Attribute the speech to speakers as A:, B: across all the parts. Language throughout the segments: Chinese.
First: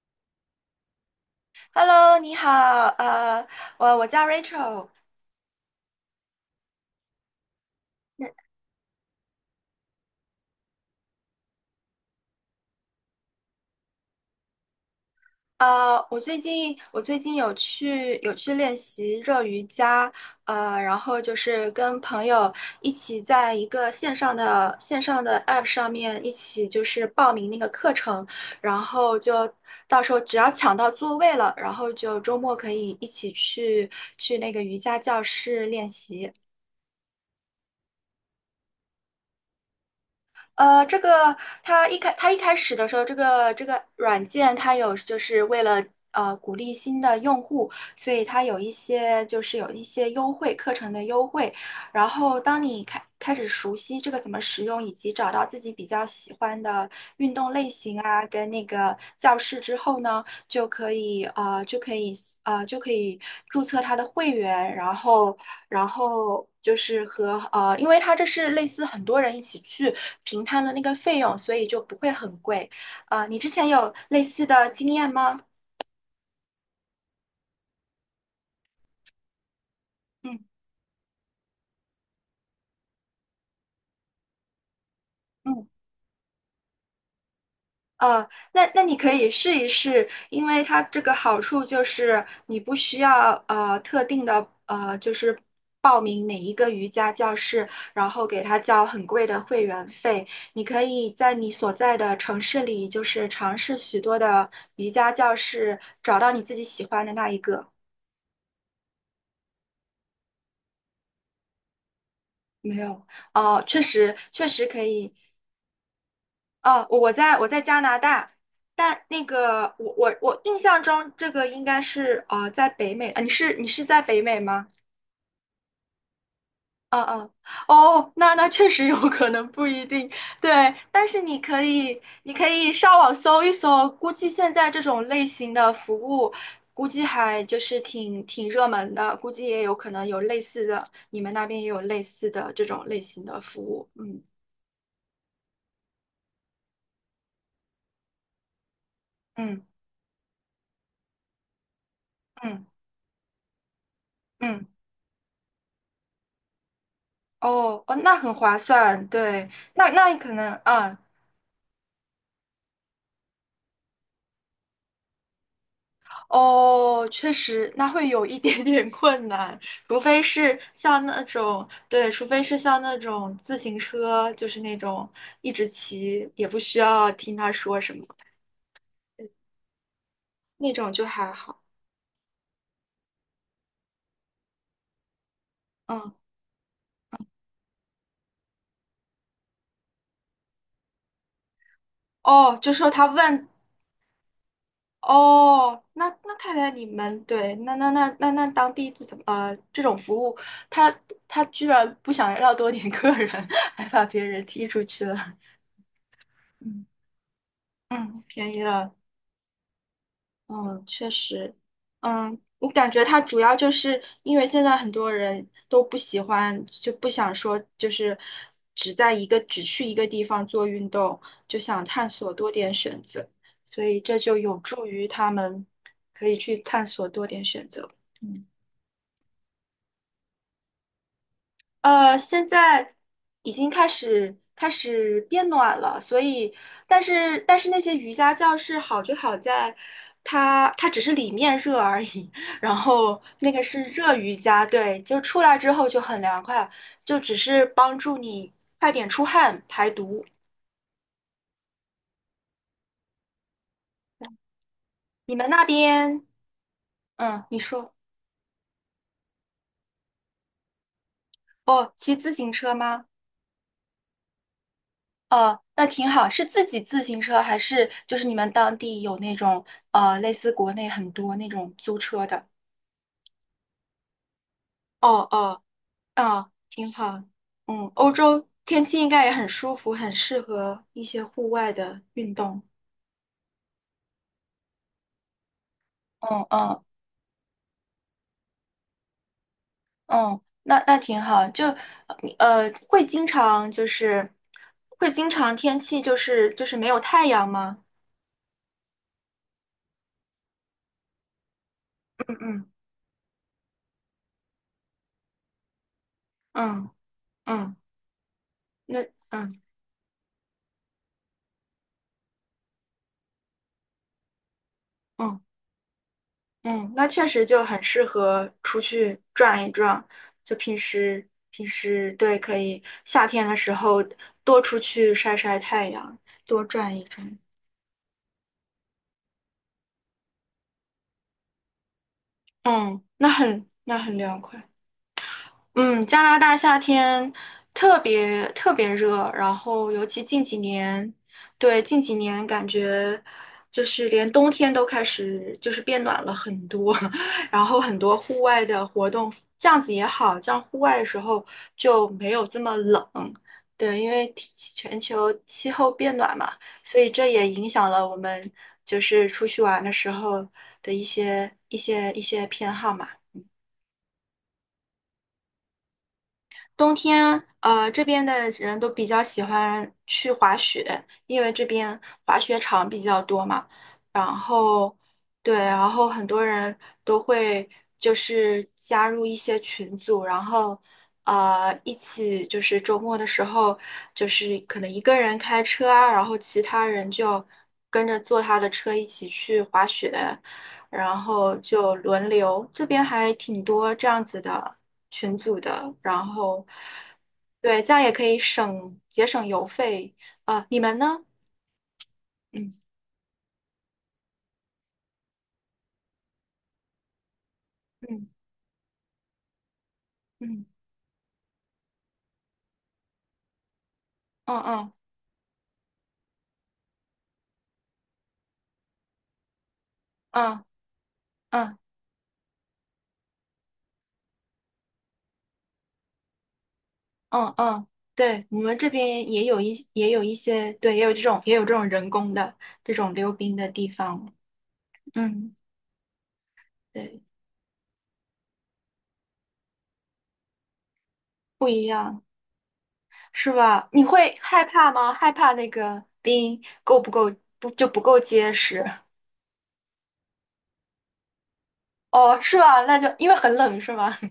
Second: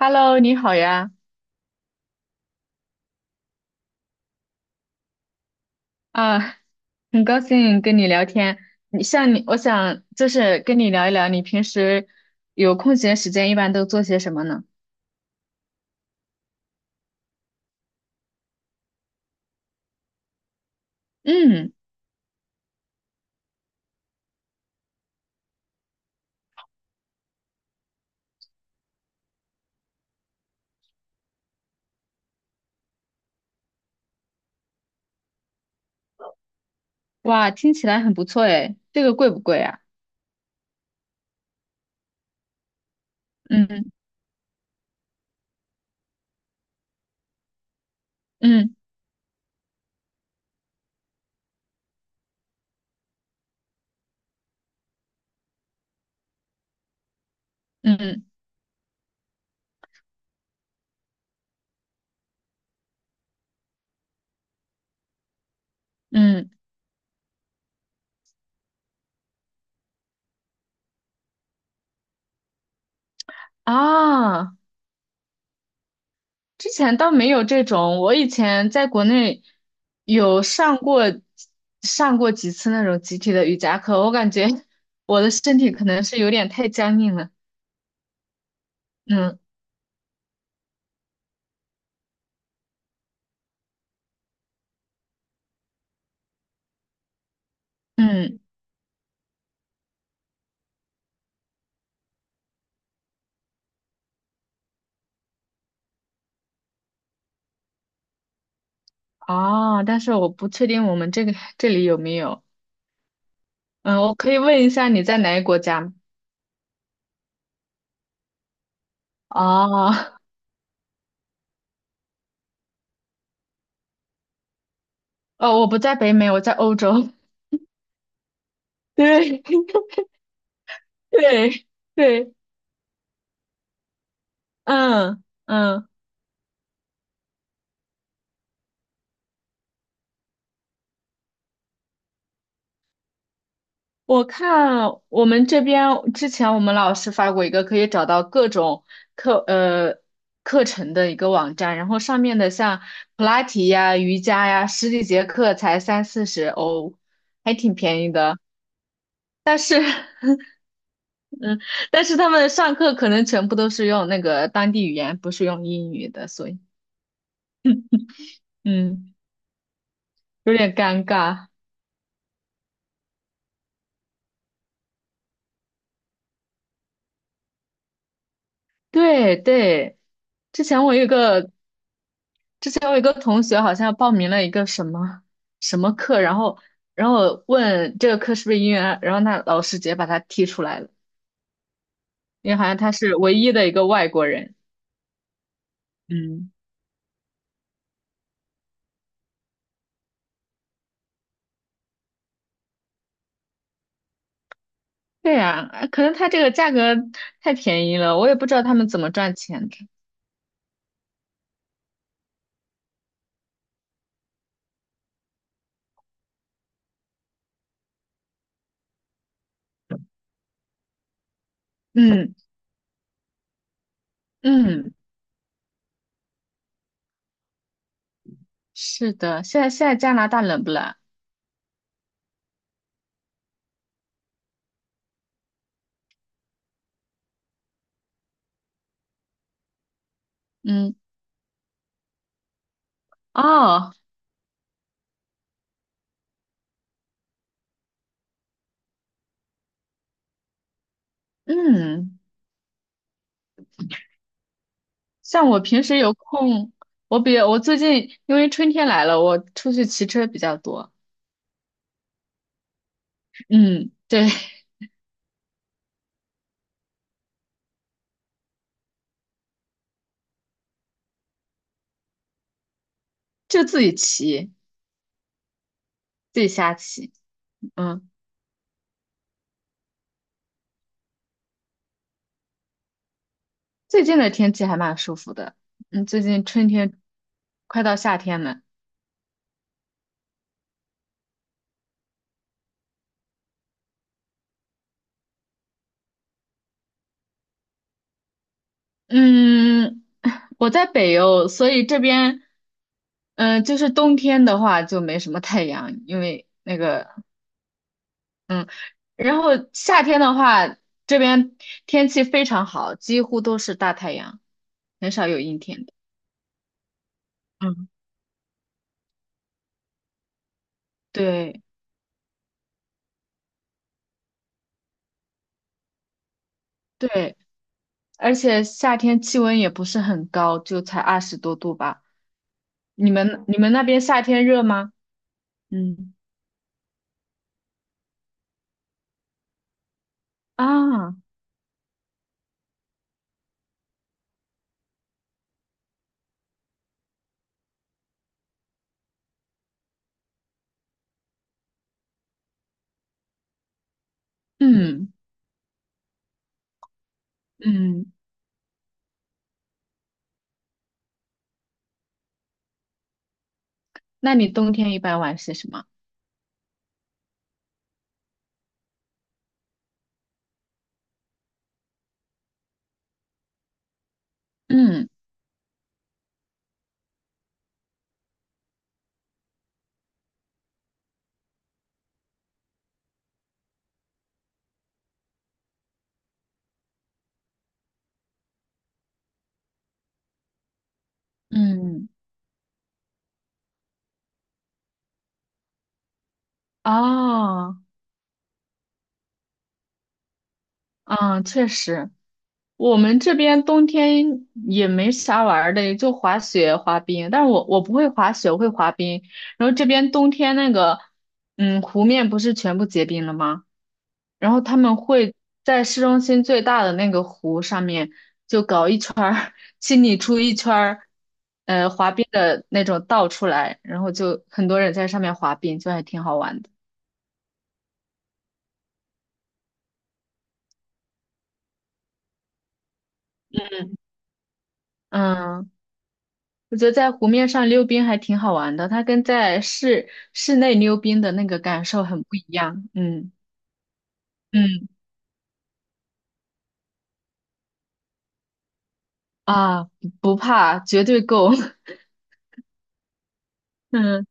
A: Hello，你好呀，
B: Hello，你好，呃，我叫 Rachel。
A: 啊，很高兴跟你聊
B: 那
A: 天。你像你，我想就是跟你聊一聊，你平时有空闲时间一般都做些什么呢？
B: 我最近有去练习热瑜伽。然后就是
A: 嗯，
B: 跟朋友一起在一个线上的 App 上面一起就是报名那个课程，然后就到时候只要抢到座位了，然后就周末可以一起去那个瑜伽教室练习。
A: 哇，听起来很不错诶，这个贵不贵啊？
B: 这个它一开始的时候，这个
A: 嗯
B: 软件它有就是为了鼓励新的用户，所以它有一
A: 嗯
B: 些就是有一些优惠课程的优惠。然后当你开始熟悉这个怎么使用，以及找到自己比较喜欢的运动类型
A: 嗯
B: 啊，跟那个教室之后呢，就可以啊、呃就可以就可以注册他的会员，然后
A: 嗯。
B: 就是因为他这是类似很多人一起去平摊的那个费用，所以就不会很贵。啊，你之前有类似
A: 啊，
B: 的经验吗？
A: 之前倒没有这种，我以前在国内
B: 嗯。
A: 有上过几次那种集体的瑜伽课，我感觉 我的身
B: 嗯
A: 体可能是有点太僵硬了。
B: 呃，那你可以
A: 嗯
B: 试一试，因为它这个好处就是你不需要特定的就是报名哪一个瑜伽教室，然后
A: 嗯。
B: 给他交很贵的会员费。你可以在你所在的城市里，就是尝试许多的瑜伽教室，找到你自己喜欢的那一个。
A: 哦，但是我不确定我们这里有没有。
B: 没有。哦，确
A: 嗯，
B: 实
A: 我可以
B: 确
A: 问
B: 实
A: 一
B: 可
A: 下你
B: 以。
A: 在哪个国家吗？
B: 哦，我在加拿大。但那个我
A: 哦，
B: 我我印象中这个应该是在北美啊。你是在北美吗？
A: 哦，我不在北美，我在欧
B: 嗯
A: 洲。
B: 嗯，哦，那确实 有可
A: 对
B: 能 不一定。对，但是你可
A: 对，
B: 以你
A: 对，
B: 可以上网搜一搜。估计现在这种
A: 嗯
B: 类型的
A: 嗯，
B: 服务，估计还就是挺挺热门的，估计也有可能有类似的，你们那边也有类似的这种类型的服务。嗯
A: 我看我们这边之前我们老师发过一个可以找到各种课
B: 嗯
A: 呃课程的一个网站，然后上面的
B: 嗯
A: 像普拉提呀、瑜伽
B: 嗯。
A: 呀，十几节课才三四十欧，还挺
B: 哦哦，
A: 便宜
B: 那很
A: 的。
B: 划算。对，那
A: 是。
B: 那可能，嗯，
A: 但是他们上课可能全部都是用那个当地语言，不是用英语的，所以
B: 哦，确实，那会有一点点
A: 嗯，
B: 困难。除非
A: 有
B: 是
A: 点
B: 像
A: 尴
B: 那
A: 尬。
B: 种，对，除非是像那种自行车，就是那种一直骑，也不需要听他说什么，
A: 对对，之
B: 那
A: 前
B: 种
A: 我
B: 就
A: 有一
B: 还
A: 个
B: 好。
A: 之前我有一个同学好像报名了一个什么什么
B: 嗯，
A: 课，然后问这个课是不是英语啊然后那老师直接把他踢出来了，因为
B: 哦，
A: 好
B: 就
A: 像
B: 说
A: 他
B: 他
A: 是唯
B: 问。
A: 一的一个外国人。
B: 哦，那
A: 嗯，
B: 看来你们对。那当地怎么，这种服务，他他居然不想要多点 客人，还把别人踢出去了。
A: 对呀，啊可能他这个价
B: 嗯
A: 格太便宜了，
B: 嗯，
A: 我也不
B: 便
A: 知
B: 宜
A: 道他们
B: 了。
A: 怎么赚钱的。
B: 嗯，确实。嗯，我感觉它主要就是因为现在很多人都不喜欢，就不想说就是只去一个地方做运动，就想探索
A: 嗯
B: 多点选择，所以这就有助
A: 嗯。
B: 于他们可以去探索多点选择。嗯
A: 是的，现在加拿大冷不冷啊？
B: 现在已经开始变暖了，所以，但是那些瑜伽教室好就好在，它
A: 嗯，
B: 只是里面热而已。然后那个是
A: 哦，
B: 热瑜伽，对，就出来之后就很凉快，就只是帮助你快点出汗排毒。
A: 嗯，
B: 你们
A: 像我
B: 那
A: 平时有
B: 边，
A: 空，我比
B: 嗯，
A: 我
B: 你
A: 最
B: 说，
A: 近因为春天来了，我出去骑车比较多。
B: 哦，骑自行车吗？
A: 嗯，对，
B: 哦，那挺好，是自己自行车还是就是你们当地有那种类似国内很多那种租车的？
A: 就自己骑，
B: 哦哦
A: 自己
B: 哦，
A: 瞎
B: 挺
A: 骑。
B: 好。嗯，
A: 嗯，
B: 欧洲天气应该也很舒服，很适合一些户外的运动。
A: 最近的天气还蛮舒服的。嗯，最近
B: 嗯
A: 春
B: 嗯
A: 天快到夏天了。
B: 嗯，那挺好。就呃，会经常就是会经常天气就是没有太阳吗？
A: 嗯，我在北欧，所以这
B: 嗯
A: 边，
B: 嗯
A: 嗯、就是冬天的话就没什么太阳，因为那
B: 嗯
A: 个
B: 嗯，
A: 嗯，
B: 那
A: 然后
B: 嗯
A: 夏天的话，这边天气非常好，几乎都是大太阳，很少有
B: 嗯。
A: 阴天的。
B: 嗯，那确实就很
A: 嗯，
B: 适合出去转一转。就平时
A: 对
B: 平时对，可以夏天的时候多出去晒晒太阳，多转一
A: 对，
B: 转。
A: 而且夏天气温也不是很高，就才二十多度吧。
B: 嗯，
A: 你
B: 那
A: 们你
B: 很
A: 们那
B: 那
A: 边
B: 很
A: 夏
B: 凉
A: 天热
B: 快。
A: 吗？
B: 嗯，
A: 嗯
B: 加拿大夏天特别特别热，然后尤其近几年。
A: 啊，
B: 对，近几年感觉就是连冬天都开始就是变暖了很多。然后很多户外的活动，这样子也好，这样户外的时候就没有这么冷，对，因为天气全
A: 嗯
B: 球气候变暖嘛，所以这也影响了
A: 嗯，
B: 我们就是出去玩的时候的一些偏好嘛。
A: 那你冬天一般玩些什么？
B: 冬天，这边的人都比较喜欢去滑雪，因为这边滑雪场比较多嘛。然后，
A: 嗯
B: 对，然后很多人都会就是加入一些群组，然后一起就是周末的时候，就是可能一个人开车啊，然后其他人就跟着坐他的车一起去滑雪，然后就
A: 嗯，
B: 轮流，这边还挺多这样子的群组的，然后
A: 哦，
B: 对，这样也可以节省邮费。啊。你们呢？
A: 嗯，确实。
B: 嗯
A: 我们这边冬天也没啥玩儿的，也就滑雪、滑冰。但是我不会
B: 嗯
A: 滑雪，我会滑冰。然后这边冬天
B: 嗯
A: 湖面不是全部结冰了吗？然
B: 嗯
A: 后他
B: 嗯
A: 们会在市中心最大的那个湖上面就搞一圈儿，清理出一
B: 嗯
A: 圈儿，
B: 嗯
A: 滑冰的那种道出来，然后就很多人在上面滑冰，就还挺好玩的。
B: 嗯嗯，对，我们这边也有一些，对，也有这种人工的这种溜冰的地方。嗯，
A: 嗯。我觉得在
B: 对，
A: 湖面上溜冰还挺好玩的，它跟在室内溜冰的那个
B: 不一
A: 感受很
B: 样
A: 不一样。嗯
B: 是吧？你会害
A: 嗯
B: 怕吗？害怕那个冰够不够，不就不够结实？
A: 啊，不怕，绝对够。
B: 哦，是吧？那就因为很冷，是吗？
A: 嗯，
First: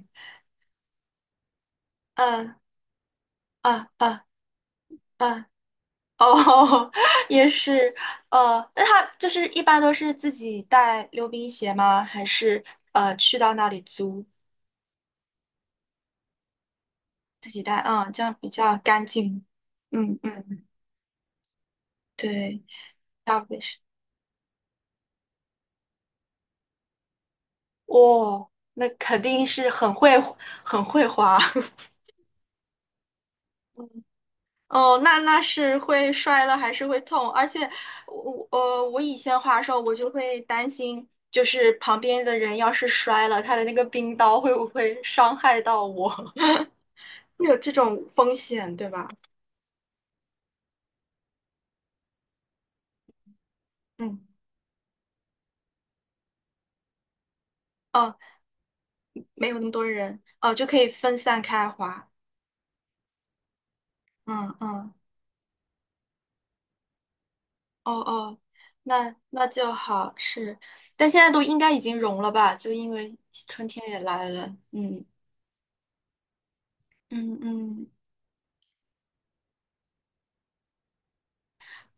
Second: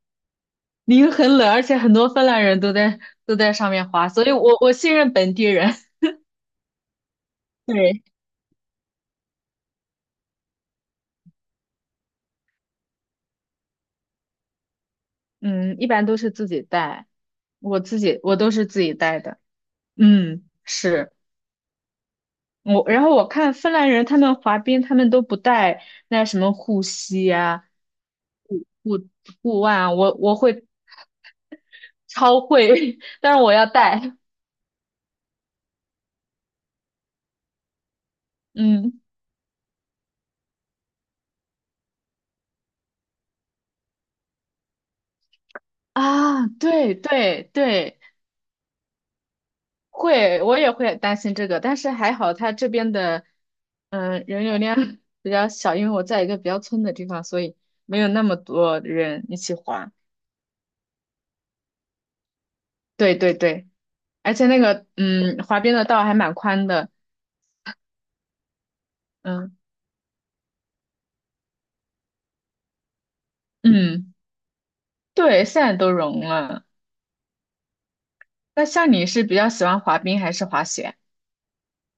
A: 因为很冷，而且很多芬兰
B: 嗯
A: 人都在上面
B: 啊
A: 滑，所
B: 啊
A: 以我信任本地
B: 啊！
A: 人。
B: 哦，也是。
A: 对，
B: 那他就是一般都是自己带溜冰鞋吗？还是去到那里租，
A: 嗯，一般都是自己带，
B: 自己
A: 我
B: 带？
A: 自
B: 嗯，
A: 己
B: 这样
A: 我
B: 比
A: 都是
B: 较
A: 自己
B: 干
A: 带的。
B: 净。嗯
A: 嗯，
B: 嗯，
A: 是。
B: 对，
A: 然后我
B: 要
A: 看
B: 不
A: 芬
B: 是，
A: 兰人他们滑冰，他们都不带那什么护膝呀、
B: 哇，
A: 护
B: 那
A: 护
B: 肯定
A: 护
B: 是
A: 腕
B: 很
A: 啊，我
B: 会
A: 我会
B: 很会滑。
A: 超会，但是我要带，
B: 哦，那是会摔了还是会痛，而且我呃
A: 嗯
B: 我以前滑的时候我就会担心，就是旁边的人要是摔了，他的那个冰刀会不会伤害到我，
A: 啊，对对
B: 会有这
A: 对，
B: 种风险，对吧？
A: 会，我也会担心这个，但是还好他这边的
B: 嗯，
A: 人流量 比较小，因为我在一个比较村的地方，所以没有
B: 哦，
A: 那么多人一
B: 没
A: 起
B: 有那么多
A: 滑，
B: 人，哦，就可以分散开滑。
A: 对对对，而且
B: 嗯嗯，
A: 滑冰的道还蛮宽的，
B: 哦哦，那
A: 嗯
B: 就好，是，但现在都应该已经融了吧，就因为春天也
A: 嗯。
B: 来了。嗯
A: 对，现在都融了。
B: 嗯嗯。
A: 那像你是比较喜欢滑冰还是滑雪？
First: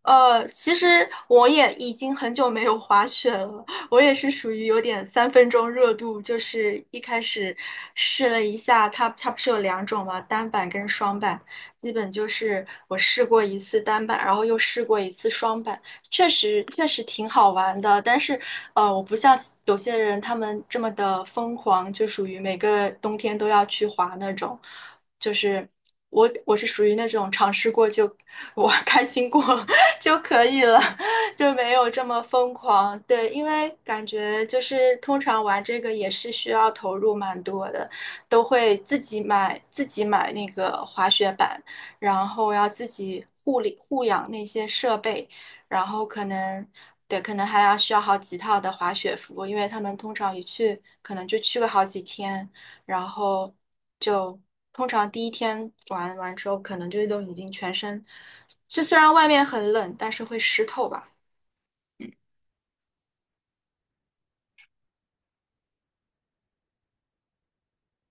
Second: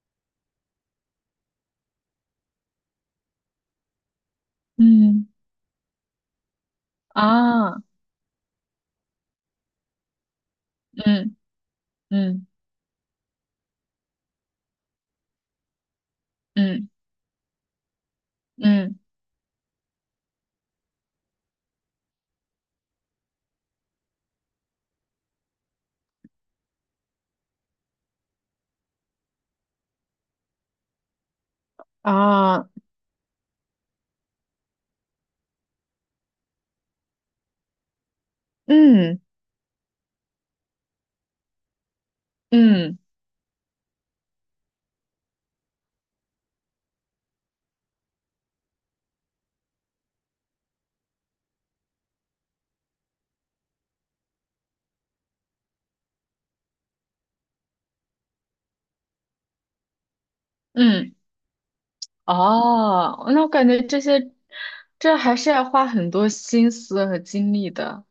B: 其实我也已经很久没有滑雪了，我也是属于有点
A: 嗯
B: 三分钟热度，就是一开始
A: 啊，
B: 试了一下，它不是有两种嘛，单板跟双
A: 嗯
B: 板。基本就
A: 嗯
B: 是我试过一次单板，然后又试过一次双板，确实确
A: 嗯
B: 实挺好玩的，但是
A: 嗯
B: 我不像有些人他们这么的疯狂，就属于每个冬天都要去滑那种。就是我是属于那种尝试过就我 开心过 就可以了，就没有这么疯
A: 啊，
B: 狂。对，因为感觉就是通常玩这个也是需要投入蛮多的，都会自
A: 嗯
B: 己买自己买那个滑雪板。然后要自
A: 嗯
B: 己护理护养那些设备，然后可能对，可能还要需要好几套的滑雪服，因为他们通常一去可能就去个好几天，然后就通常第一天玩完之后，可能就都已经全身，就虽然外面很冷，但是会湿透吧。
A: 嗯哦，那我感觉这些，这还是要花很多心思和精力的。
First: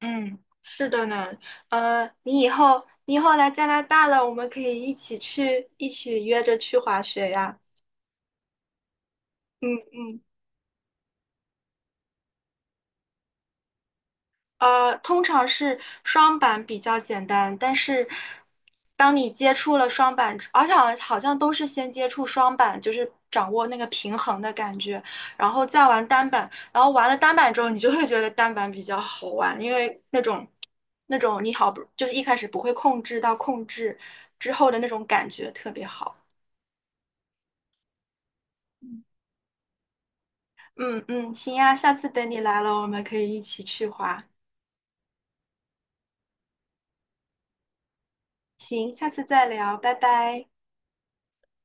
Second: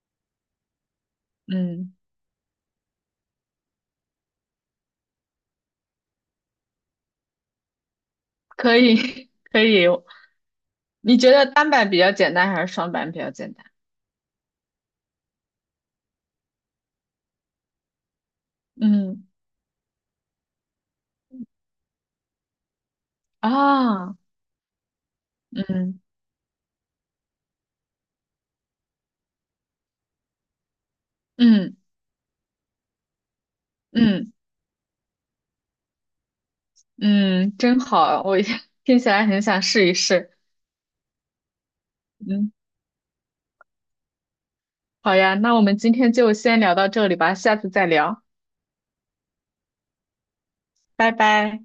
B: 嗯，是的呢。
A: 嗯，
B: 你以后来加拿大了，我们可以一起去，一起约着去滑雪呀。
A: 可以 可
B: 嗯
A: 以。
B: 嗯。
A: 你觉得单板比较简单还是双板比较简单？
B: 通常是双板比较简单，但是当
A: 嗯
B: 你接触了双板而且好像好像都是先接触双板，就是掌握那个
A: 啊，
B: 平衡的感觉，然后再
A: 嗯
B: 玩单板，然后玩了单板之后，你就会觉得单板比较好玩，因为那种你好
A: 嗯
B: 不就是一开始不会控制到控制
A: 嗯
B: 之后的那种感觉特别好。
A: 嗯，真好，我 听起来很想试一试。
B: 嗯嗯，行呀，下次等你
A: 嗯，
B: 来了，我们可以一起去滑。
A: 好呀，那我们今天就先聊到这里吧，下次再聊，
B: 行，下次再聊，拜拜。
A: 拜拜。